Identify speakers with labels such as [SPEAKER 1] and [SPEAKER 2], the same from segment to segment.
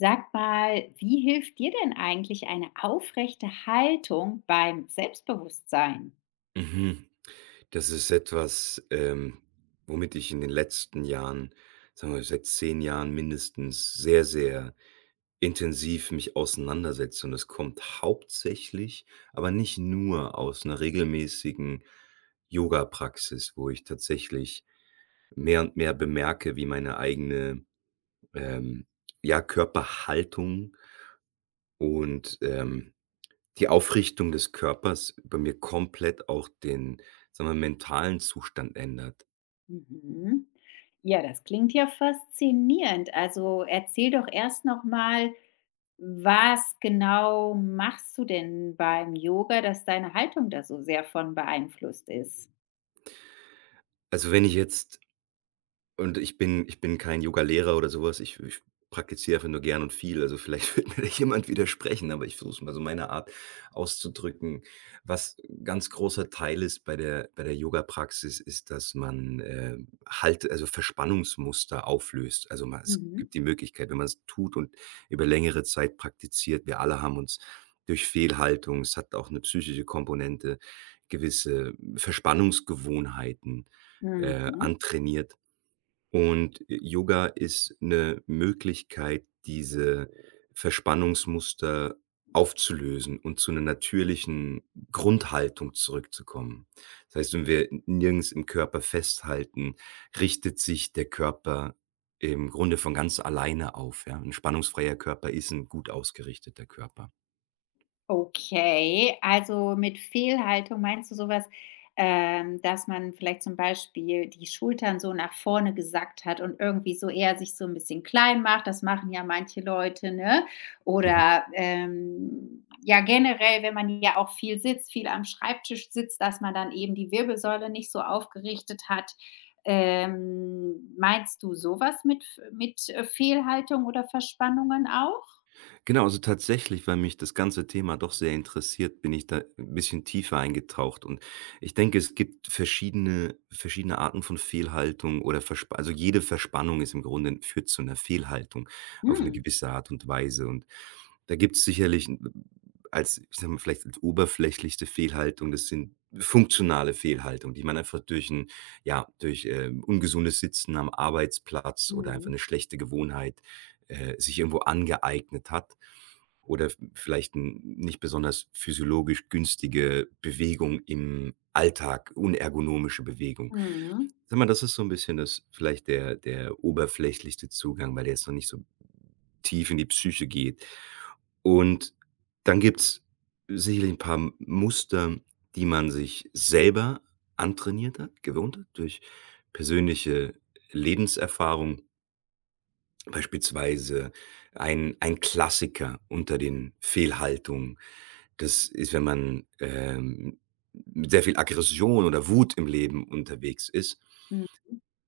[SPEAKER 1] Sag mal, wie hilft dir denn eigentlich eine aufrechte Haltung beim Selbstbewusstsein?
[SPEAKER 2] Mhm. Das ist etwas, womit ich in den letzten Jahren, sagen wir seit 10 Jahren mindestens, sehr, sehr intensiv mich auseinandersetze. Und das kommt hauptsächlich, aber nicht nur aus einer regelmäßigen Yoga Praxis, wo ich tatsächlich mehr und mehr bemerke, wie meine eigene, ähm, ja, Körperhaltung und, die Aufrichtung des Körpers bei mir komplett auch den, sagen wir, mentalen Zustand ändert.
[SPEAKER 1] Mhm. Ja, das klingt ja faszinierend. Also erzähl doch erst noch mal, was genau machst du denn beim Yoga, dass deine Haltung da so sehr von beeinflusst ist?
[SPEAKER 2] Also, wenn ich jetzt Und ich bin kein Yoga-Lehrer oder sowas. Ich praktiziere einfach nur gern und viel. Also, vielleicht wird mir da jemand widersprechen, aber ich versuche es mal so meiner Art auszudrücken. Was 'n ganz großer Teil ist bei der Yoga-Praxis ist, dass man, also Verspannungsmuster auflöst. Also, ma es
[SPEAKER 1] Mhm.
[SPEAKER 2] gibt die Möglichkeit, wenn man es tut und über längere Zeit praktiziert. Wir alle haben uns durch Fehlhaltung, es hat auch eine psychische Komponente, gewisse Verspannungsgewohnheiten,
[SPEAKER 1] Mhm.
[SPEAKER 2] antrainiert. Und Yoga ist eine Möglichkeit, diese Verspannungsmuster aufzulösen und zu einer natürlichen Grundhaltung zurückzukommen. Das heißt, wenn wir nirgends im Körper festhalten, richtet sich der Körper im Grunde von ganz alleine auf, ja. 'N spannungsfreier Körper ist ein gut ausgerichteter Körper.
[SPEAKER 1] Okay, also mit Fehlhaltung meinst du sowas, dass man vielleicht zum Beispiel die Schultern so nach vorne gesackt hat und irgendwie so eher sich so ein bisschen klein macht? Das machen ja manche Leute, ne?
[SPEAKER 2] Mhm.
[SPEAKER 1] Oder, ja, generell, wenn man ja auch viel sitzt, viel am Schreibtisch sitzt, dass man dann eben die Wirbelsäule nicht so aufgerichtet hat. Meinst du sowas mit mit Fehlhaltung oder Verspannungen auch?
[SPEAKER 2] Genau, also tatsächlich, weil mich das ganze Thema doch sehr interessiert, bin ich da ein bisschen tiefer eingetaucht, und ich denke, es gibt verschiedene Arten von Fehlhaltung oder Versp also jede Verspannung ist im Grunde führt zu einer Fehlhaltung auf eine
[SPEAKER 1] Hm,
[SPEAKER 2] gewisse Art und Weise. Und da gibt es sicherlich als ich sage mal, vielleicht als oberflächlichste Fehlhaltung, das sind funktionale Fehlhaltungen, die man einfach durch ein ja, durch, ungesundes Sitzen am Arbeitsplatz oder einfach
[SPEAKER 1] mhm,
[SPEAKER 2] eine schlechte Gewohnheit sich irgendwo angeeignet hat oder v vielleicht 'n nicht besonders physiologisch günstige Bewegung im Alltag, unergonomische Bewegung.
[SPEAKER 1] mhm,
[SPEAKER 2] Sag mal, das ist so ein bisschen das vielleicht der oberflächlichste Zugang, weil der jetzt noch nicht so tief in die Psyche geht. Und dann gibt es sicherlich ein paar M Muster, die man sich selber antrainiert hat, gewohnt hat durch persönliche Lebenserfahrung. Beispielsweise ein Klassiker unter den Fehlhaltungen, das ist, wenn man, mit sehr viel Aggression oder Wut im Leben unterwegs ist,
[SPEAKER 1] mhm.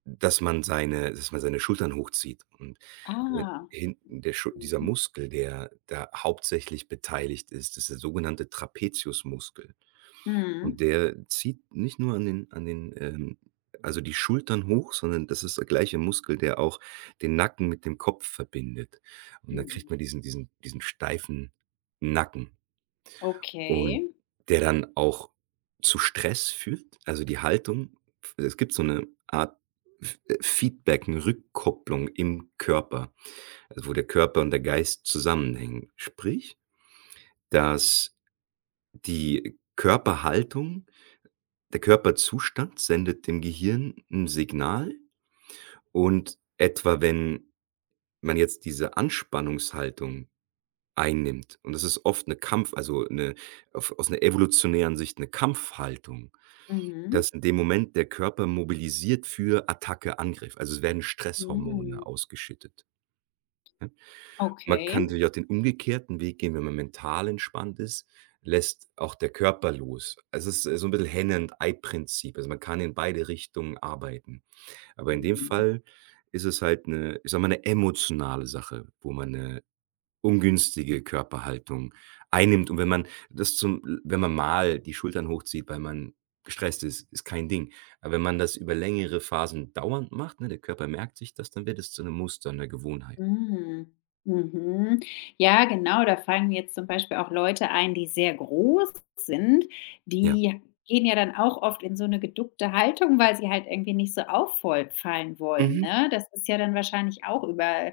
[SPEAKER 2] dass man seine Schultern hochzieht und äh,
[SPEAKER 1] Ah.
[SPEAKER 2] hinten der Schul dieser
[SPEAKER 1] Mhm.
[SPEAKER 2] Muskel, der da hauptsächlich beteiligt ist, ist der sogenannte Trapeziusmuskel. Und
[SPEAKER 1] Mhm.
[SPEAKER 2] der zieht nicht nur an den also die Schultern hoch, sondern das ist der gleiche Muskel, der auch den Nacken mit dem Kopf verbindet. Und dann kriegt
[SPEAKER 1] Mhm.
[SPEAKER 2] man diesen steifen Nacken, und
[SPEAKER 1] Okay.
[SPEAKER 2] der dann auch zu Stress führt. Also die Haltung, es gibt so eine Art F Feedback, eine Rückkopplung im Körper, also wo der Körper und der Geist zusammenhängen. Sprich, dass die Körperhaltung der Körperzustand sendet dem Gehirn ein Signal und etwa wenn man jetzt diese Anspannungshaltung einnimmt, und das ist oft 'ne Kampf also 'ne auf aus 'ner evolutionären Sicht 'ne Kampfhaltung,
[SPEAKER 1] Mhm.
[SPEAKER 2] dass in dem Moment der Körper mobilisiert für Attacke, Angriff. Also, es werden Stresshormone
[SPEAKER 1] Mhm.
[SPEAKER 2] ausgeschüttet. Man kann
[SPEAKER 1] Okay.
[SPEAKER 2] natürlich auch den umgekehrten Weg gehen. Wenn man mental entspannt ist, lässt auch der Körper los. Es ist so 'n bisschen Henne und Ei-Prinzip. Also, man kann in beide Richtungen arbeiten. Aber in dem
[SPEAKER 1] Mhm.
[SPEAKER 2] Fall ist es halt eine, ich sag mal, eine emotionale Sache, wo man eine ungünstige Körperhaltung einnimmt. Und wenn man das zum wenn man mal die Schultern hochzieht, weil man gestresst ist, ist kein Ding. Aber wenn man das über längere Phasen dauernd macht, ne, der Körper merkt sich das, dann wird es zu einem Muster, einer Gewohnheit.
[SPEAKER 1] Mhm. Mhm. Ja, genau, da fallen mir jetzt zum Beispiel auch Leute ein, die sehr groß sind.
[SPEAKER 2] Ja.
[SPEAKER 1] Die gehen ja dann auch oft in so 'ne geduckte Haltung, weil sie halt irgendwie nicht so auffol fallen wollen,
[SPEAKER 2] Mhm.
[SPEAKER 1] ne? Das ist ja dann wahrscheinlich auch über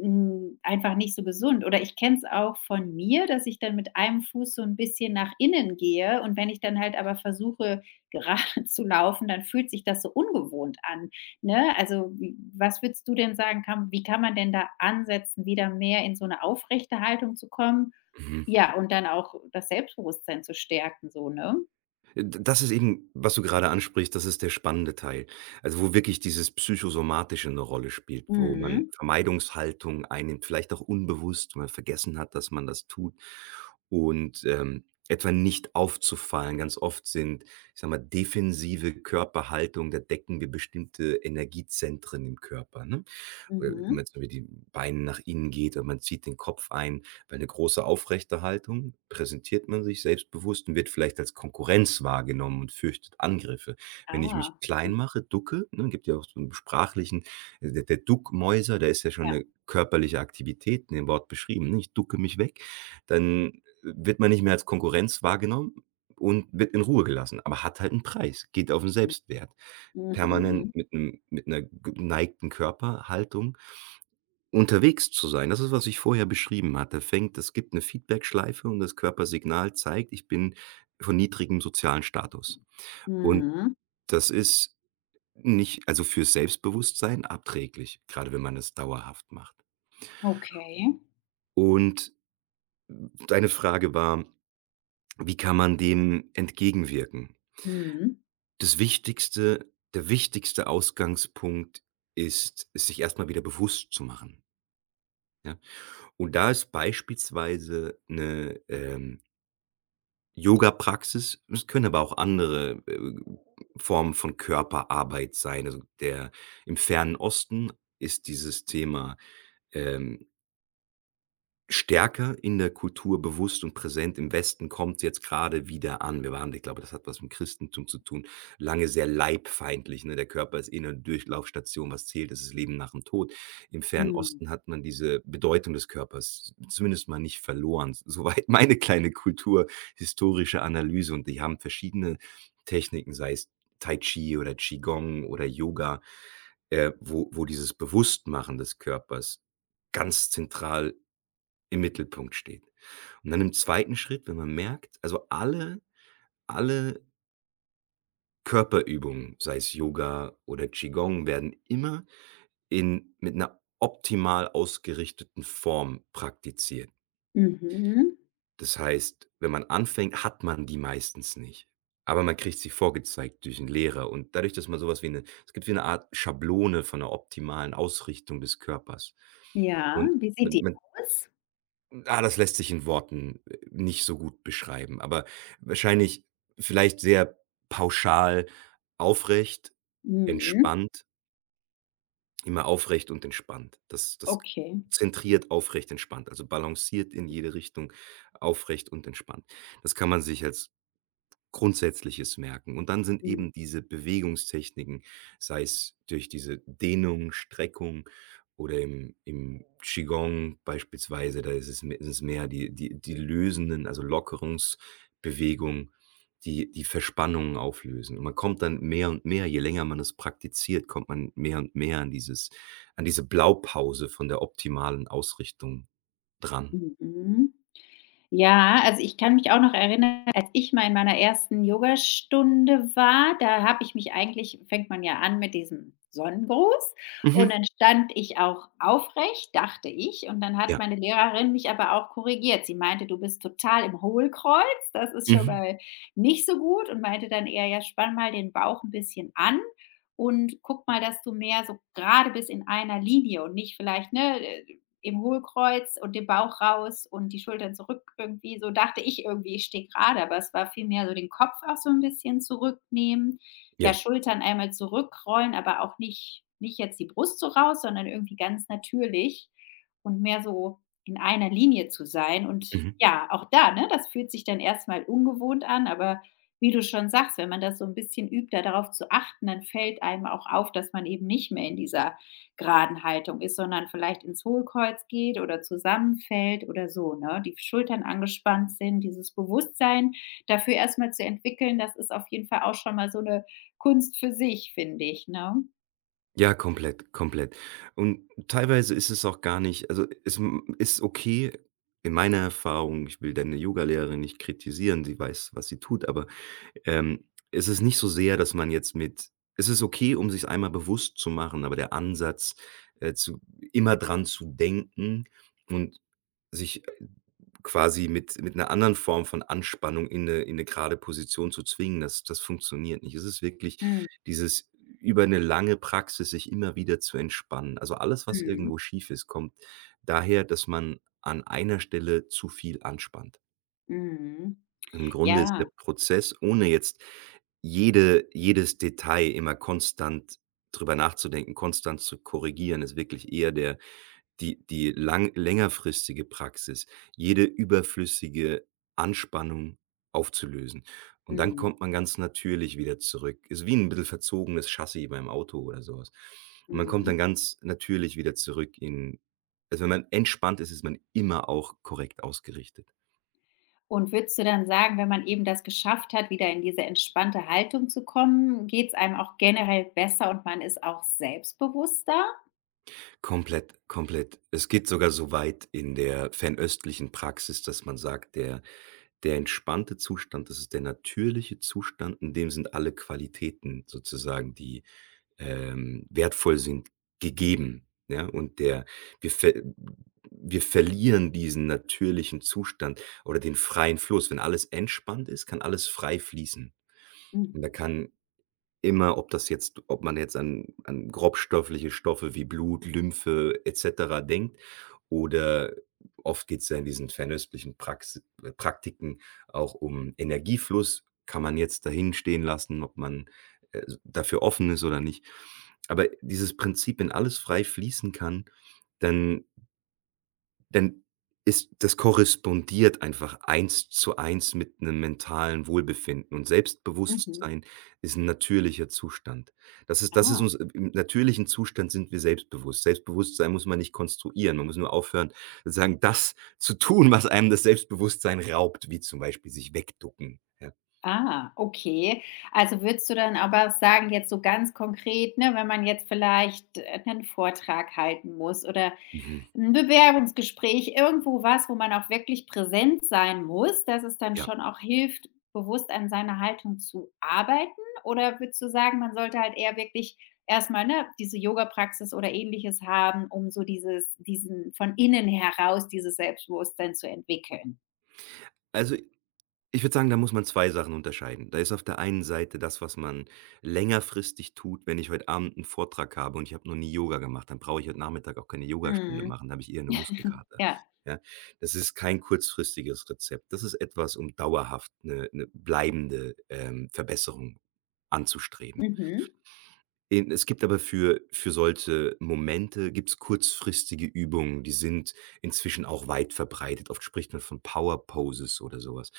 [SPEAKER 1] Hm, einfach nicht so gesund. Oder ich kenne es auch von mir, dass ich dann mit einem Fuß so ein bisschen nach innen gehe und wenn ich dann halt aber versuche, gerade zu laufen, dann fühlt sich das so ungewohnt an, ne? Also, wie was würdest du denn sagen, kann wie kann man denn da ansetzen, wieder mehr in so eine aufrechte Haltung zu kommen?
[SPEAKER 2] Mhm.
[SPEAKER 1] Ja, und dann auch das Selbstbewusstsein zu stärken so, ne?
[SPEAKER 2] D das ist eben, was du gerade ansprichst, das ist der spannende Teil. Also, wo wirklich dieses Psychosomatische eine Rolle spielt, wo man
[SPEAKER 1] Mhm.
[SPEAKER 2] Vermeidungshaltung einnimmt, vielleicht auch unbewusst, man vergessen hat, dass man das tut, und, etwa nicht aufzufallen. Ganz oft sind, ich sage mal, defensive Körperhaltung, da decken wir bestimmte Energiezentren im Körper, ne? Wenn man
[SPEAKER 1] Mhm.
[SPEAKER 2] so mit den Beinen nach innen geht und man zieht den Kopf ein. Bei 'ne große aufrechte Haltung präsentiert man sich selbstbewusst und wird vielleicht als Konkurrenz wahrgenommen und fürchtet Angriffe. Wenn ich mich
[SPEAKER 1] Ah.
[SPEAKER 2] klein
[SPEAKER 1] Mhm.
[SPEAKER 2] mache, ducke, ne, gibt ja auch so einen sprachlichen der Duckmäuser, da ist ja schon
[SPEAKER 1] Ja.
[SPEAKER 2] eine körperliche Aktivität in dem Wort beschrieben, ne? Ich ducke mich weg, dann wird man nicht mehr als Konkurrenz wahrgenommen und wird in Ruhe gelassen, aber hat halt einen Preis, geht auf den Selbstwert.
[SPEAKER 1] Mhm.
[SPEAKER 2] Permanent
[SPEAKER 1] Mhm.
[SPEAKER 2] mit einem mit einer geneigten Körperhaltung unterwegs zu sein, das ist, was ich vorher beschrieben hatte, fängt es gibt 'ne Feedbackschleife, und das Körpersignal zeigt, ich bin von niedrigem sozialen Status. Und
[SPEAKER 1] Mhm.
[SPEAKER 2] das ist nicht, also, fürs Selbstbewusstsein abträglich, grade wenn man es dauerhaft macht.
[SPEAKER 1] Okay.
[SPEAKER 2] Und deine Frage war: „Wie kann man dem entgegenwirken?“
[SPEAKER 1] Mhm.
[SPEAKER 2] Das Wichtigste, der wichtigste Ausgangspunkt ist, es sich erst mal wieder bewusst zu machen, ja? Und da ist beispielsweise 'ne, Yoga-Praxis, es können aber auch andere, Formen von Körperarbeit sein. Also, der im Fernen Osten, ist dieses Thema, ähm Stärker in der Kultur bewusst und präsent. Im Westen kommt jetzt gerade wieder an. Wir waren, ich glaube, das hat was mit Christentum zu tun, lange sehr leibfeindlich, ne? Der Körper ist eh eine Durchlaufstation. Was zählt, ist das Leben nach dem Tod. Im Fernen
[SPEAKER 1] Mhm.
[SPEAKER 2] Osten hat man diese Bedeutung des Körpers zumindest mal nicht verloren, soweit meine kleine kulturhistorische Analyse, und die haben verschiedene Techniken, sei es Tai Chi oder Qigong oder Yoga, wo dieses Bewusstmachen des Körpers ganz zentral im Mittelpunkt steht. Und dann im zweiten Schritt, wenn man merkt, also alle Körperübungen, sei es Yoga oder Qigong, werden immer in mit einer optimal ausgerichteten Form praktiziert.
[SPEAKER 1] Mhm.
[SPEAKER 2] Das heißt, wenn man anfängt, hat man die meistens nicht, aber man kriegt sie vorgezeigt durch 'n Lehrer, und dadurch, dass man sowas wie eine es gibt wie eine Art Schablone von einer optimalen Ausrichtung des Körpers
[SPEAKER 1] Ja,
[SPEAKER 2] und
[SPEAKER 1] wie sieht
[SPEAKER 2] man
[SPEAKER 1] die
[SPEAKER 2] man
[SPEAKER 1] aus?
[SPEAKER 2] Ah, das lässt sich in Worten nicht so gut beschreiben, aber wahrscheinlich, vielleicht sehr pauschal: aufrecht,
[SPEAKER 1] Mhm.
[SPEAKER 2] entspannt, immer aufrecht und entspannt. Das
[SPEAKER 1] Okay.
[SPEAKER 2] zentriert, aufrecht, entspannt, also balanciert in jede Richtung, aufrecht und entspannt. Das kann man sich als Grundsätzliches merken. Und dann sind
[SPEAKER 1] Mhm.
[SPEAKER 2] eben diese Bewegungstechniken, sei es durch diese Dehnung, Streckung, oder im Qigong beispielsweise, da ist es m ist es mehr die lösenden, also Lockerungsbewegungen, die die Verspannungen auflösen. Und man kommt dann mehr und mehr, je länger man es praktiziert, kommt man mehr und mehr an diese Blaupause von der optimalen Ausrichtung dran.
[SPEAKER 1] Mhm. Ja, also ich kann mich auch noch erinnern, als ich mal in meiner ersten Yogastunde war, da habe ich mich eigentlich fängt man ja an mit diesem Sonnengruß und
[SPEAKER 2] Mhm.
[SPEAKER 1] dann stand ich auch aufrecht, dachte ich, und dann hat
[SPEAKER 2] Ja.
[SPEAKER 1] meine Lehrerin mich aber auch korrigiert. Sie meinte: „Du bist total im Hohlkreuz, das ist schon
[SPEAKER 2] Mhm.
[SPEAKER 1] mal nicht so gut“ und meinte dann eher: „Ja, spann mal den Bauch ein bisschen an und guck mal, dass du mehr so gerade bist in einer Linie und nicht vielleicht, ne, im Hohlkreuz und den Bauch raus und die Schultern zurück irgendwie. So dachte ich irgendwie, ich stehe gerade, aber es war vielmehr so den Kopf auch so ein bisschen zurücknehmen. Ja,
[SPEAKER 2] Ja.
[SPEAKER 1] Schultern einmal zurückrollen, aber auch nicht jetzt die Brust so raus, sondern irgendwie ganz natürlich und mehr so in einer Linie zu sein. Und
[SPEAKER 2] Mhm.
[SPEAKER 1] ja, auch da, ne, das fühlt sich dann erstmal ungewohnt an, aber wie du schon sagst, wenn man das so ein bisschen übt, da darauf zu achten, dann fällt einem auch auf, dass man eben nicht mehr in dieser geraden Haltung ist, sondern vielleicht ins Hohlkreuz geht oder zusammenfällt oder so, ne? Die Schultern angespannt sind, dieses Bewusstsein dafür erstmal zu entwickeln, das ist auf jeden Fall auch schon mal so eine Kunst für sich, finde ich, ne?
[SPEAKER 2] Ja, komplett, komplett. Und teilweise ist es auch gar nicht, also, es m ist okay in meiner Erfahrung, ich will deine Yogalehrerin nicht kritisieren, sie weiß, was sie tut, aber, ähm, es ist nicht so sehr, dass man jetzt mit es ist okay, um sich einmal bewusst zu machen, aber der Ansatz, zu immer dran zu denken und sich quasi mit einer anderen Form von Anspannung in eine gerade Position zu zwingen, das funktioniert nicht. Es ist wirklich
[SPEAKER 1] Mhm,
[SPEAKER 2] dieses, über eine lange Praxis sich immer wieder zu entspannen. Also, alles, was
[SPEAKER 1] mhm,
[SPEAKER 2] irgendwo schief ist, kommt daher, dass man an einer Stelle zu viel anspannt.
[SPEAKER 1] mhm.
[SPEAKER 2] Und im Grunde ist der
[SPEAKER 1] Ja,
[SPEAKER 2] Prozess, ohne jetzt jedes Detail immer konstant drüber nachzudenken, konstant zu korrigieren, ist wirklich eher der, die die lang längerfristige Praxis, jede überflüssige Anspannung aufzulösen. Und dann
[SPEAKER 1] mhm,
[SPEAKER 2] kommt man ganz natürlich wieder zurück. Ist wie ein bisschen verzogenes Chassis beim Auto oder sowas. Und man kommt
[SPEAKER 1] mhm.
[SPEAKER 2] dann ganz natürlich wieder zurück in, also, wenn man entspannt ist, ist man immer auch korrekt ausgerichtet.
[SPEAKER 1] Und würdest du dann sagen, wenn man eben das geschafft hat, wieder in diese entspannte Haltung zu kommen, geht es einem auch generell besser und man ist auch selbstbewusster?
[SPEAKER 2] Komplett, komplett. Es geht sogar so weit in der fernöstlichen Praxis, dass man sagt, der entspannte Zustand, das ist der natürliche Zustand, in dem sind alle Qualitäten sozusagen, die, wertvoll sind, gegeben, ja? Und der, wir ver wir verlieren diesen natürlichen Zustand oder den freien Fluss. Wenn alles entspannt ist, kann alles frei fließen. Und da
[SPEAKER 1] Mhm,
[SPEAKER 2] kann, immer, ob das jetzt, ob man jetzt an grobstoffliche Stoffe wie Blut, Lymphe et cetera denkt oder, oft geht es ja in diesen fernöstlichen Praxi Praktiken auch um Energiefluss. Kann man jetzt dahin stehen lassen, ob man äh, dafür offen ist oder nicht. Aber dieses Prinzip, wenn alles frei fließen kann, dann denn ist das korrespondiert einfach eins zu eins mit einem mentalen Wohlbefinden, und
[SPEAKER 1] mhm.
[SPEAKER 2] Selbstbewusstsein ist ein natürlicher Zustand. Das ist
[SPEAKER 1] Ah.
[SPEAKER 2] Uns, im natürlichen Zustand sind wir selbstbewusst. Selbstbewusstsein muss man nicht konstruieren. Man muss nur aufhören, sozusagen das zu tun, was einem das Selbstbewusstsein raubt, wie zum Beispiel sich wegducken, ja.
[SPEAKER 1] Ah, okay. Also würdest du dann aber sagen, jetzt so ganz konkret, ne, wenn man jetzt vielleicht 'nen Vortrag halten muss oder
[SPEAKER 2] Mhm.
[SPEAKER 1] ein Bewerbungsgespräch, irgendwo was, wo man auch wirklich präsent sein muss, dass es dann
[SPEAKER 2] Ja.
[SPEAKER 1] schon auch hilft, bewusst an seiner Haltung zu arbeiten? Oder würdest du sagen, man sollte halt eher wirklich erstmal ne, diese Yoga-Praxis oder Ähnliches haben, um so dieses diesen von innen heraus dieses Selbstbewusstsein zu entwickeln?
[SPEAKER 2] Also, ich würde sagen, da muss man 2 Sachen unterscheiden. Da ist auf der einen Seite das, was man längerfristig tut. Wenn ich heute Abend einen Vortrag habe und ich habe noch nie Yoga gemacht, dann brauche ich heute Nachmittag auch keine Yogastunde
[SPEAKER 1] Mhm.
[SPEAKER 2] machen, da habe ich eher 'ne Muskelkater,
[SPEAKER 1] Ja.
[SPEAKER 2] ja? Das ist kein kurzfristiges Rezept. Das ist etwas, um dauerhaft eine bleibende, Verbesserung anzustreben.
[SPEAKER 1] Mhm.
[SPEAKER 2] Eben, es gibt aber für solche Momente gibt's kurzfristige Übungen, die sind inzwischen auch weit verbreitet. Oft spricht man von Power Poses oder sowas.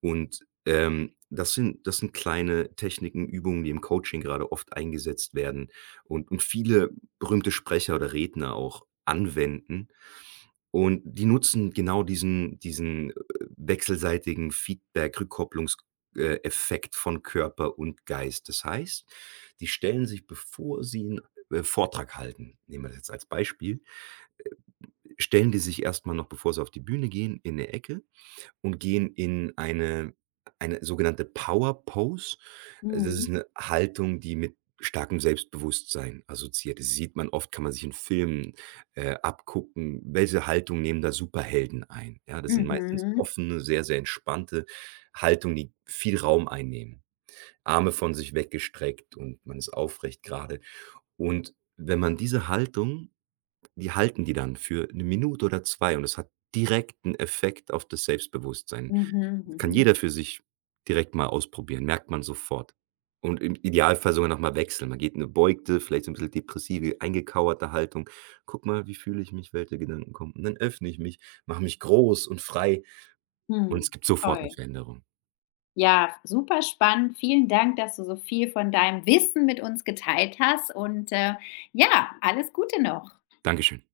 [SPEAKER 2] Und, das sind, kleine Techniken, Übungen, die im Coaching gerade oft eingesetzt werden und viele berühmte Sprecher oder Redner auch anwenden, und die nutzen genau diesen wechselseitigen Feedback, Rückkopplungs äh, von Körper und Geist. Das heißt, die stellen sich, bevor sie einen Vortrag halten, nehmen wir das jetzt als Beispiel, äh, stellen die sich erst mal noch, bevor sie auf die Bühne gehen, in 'ne Ecke und gehen in eine sogenannte Power Pose. Also, das ist
[SPEAKER 1] Mhm.
[SPEAKER 2] eine Haltung, die mit starkem Selbstbewusstsein assoziiert ist. Sieht man oft Kann man sich in Filmen, abgucken, welche Haltung nehmen da Superhelden ein. Ja, das sind meistens
[SPEAKER 1] Mhm.
[SPEAKER 2] offene, sehr, sehr entspannte Haltungen, die viel Raum einnehmen. Arme von sich weggestreckt und man ist aufrecht gerade. Und wenn man diese Haltung, die halten die dann für 1 Minute oder 2, und das hat direkten Effekt auf das Selbstbewusstsein,
[SPEAKER 1] Mhm,
[SPEAKER 2] kann
[SPEAKER 1] mhm.
[SPEAKER 2] jeder für sich direkt mal ausprobieren, merkt man sofort. Und im Idealfall sogar noch mal wechseln. Man geht in 'ne beugte, vielleicht so ein bisschen depressive, eingekauerte Haltung. „Guck mal, wie fühle ich mich, welche Gedanken kommen?“ Und dann öffne ich mich, mache mich groß und frei, und
[SPEAKER 1] Hm,
[SPEAKER 2] es gibt sofort eine
[SPEAKER 1] toll.
[SPEAKER 2] Veränderung.
[SPEAKER 1] Ja, super spannend. Vielen Dank, dass du so viel von deinem Wissen mit uns geteilt hast und, ja, alles Gute noch.
[SPEAKER 2] Dankeschön.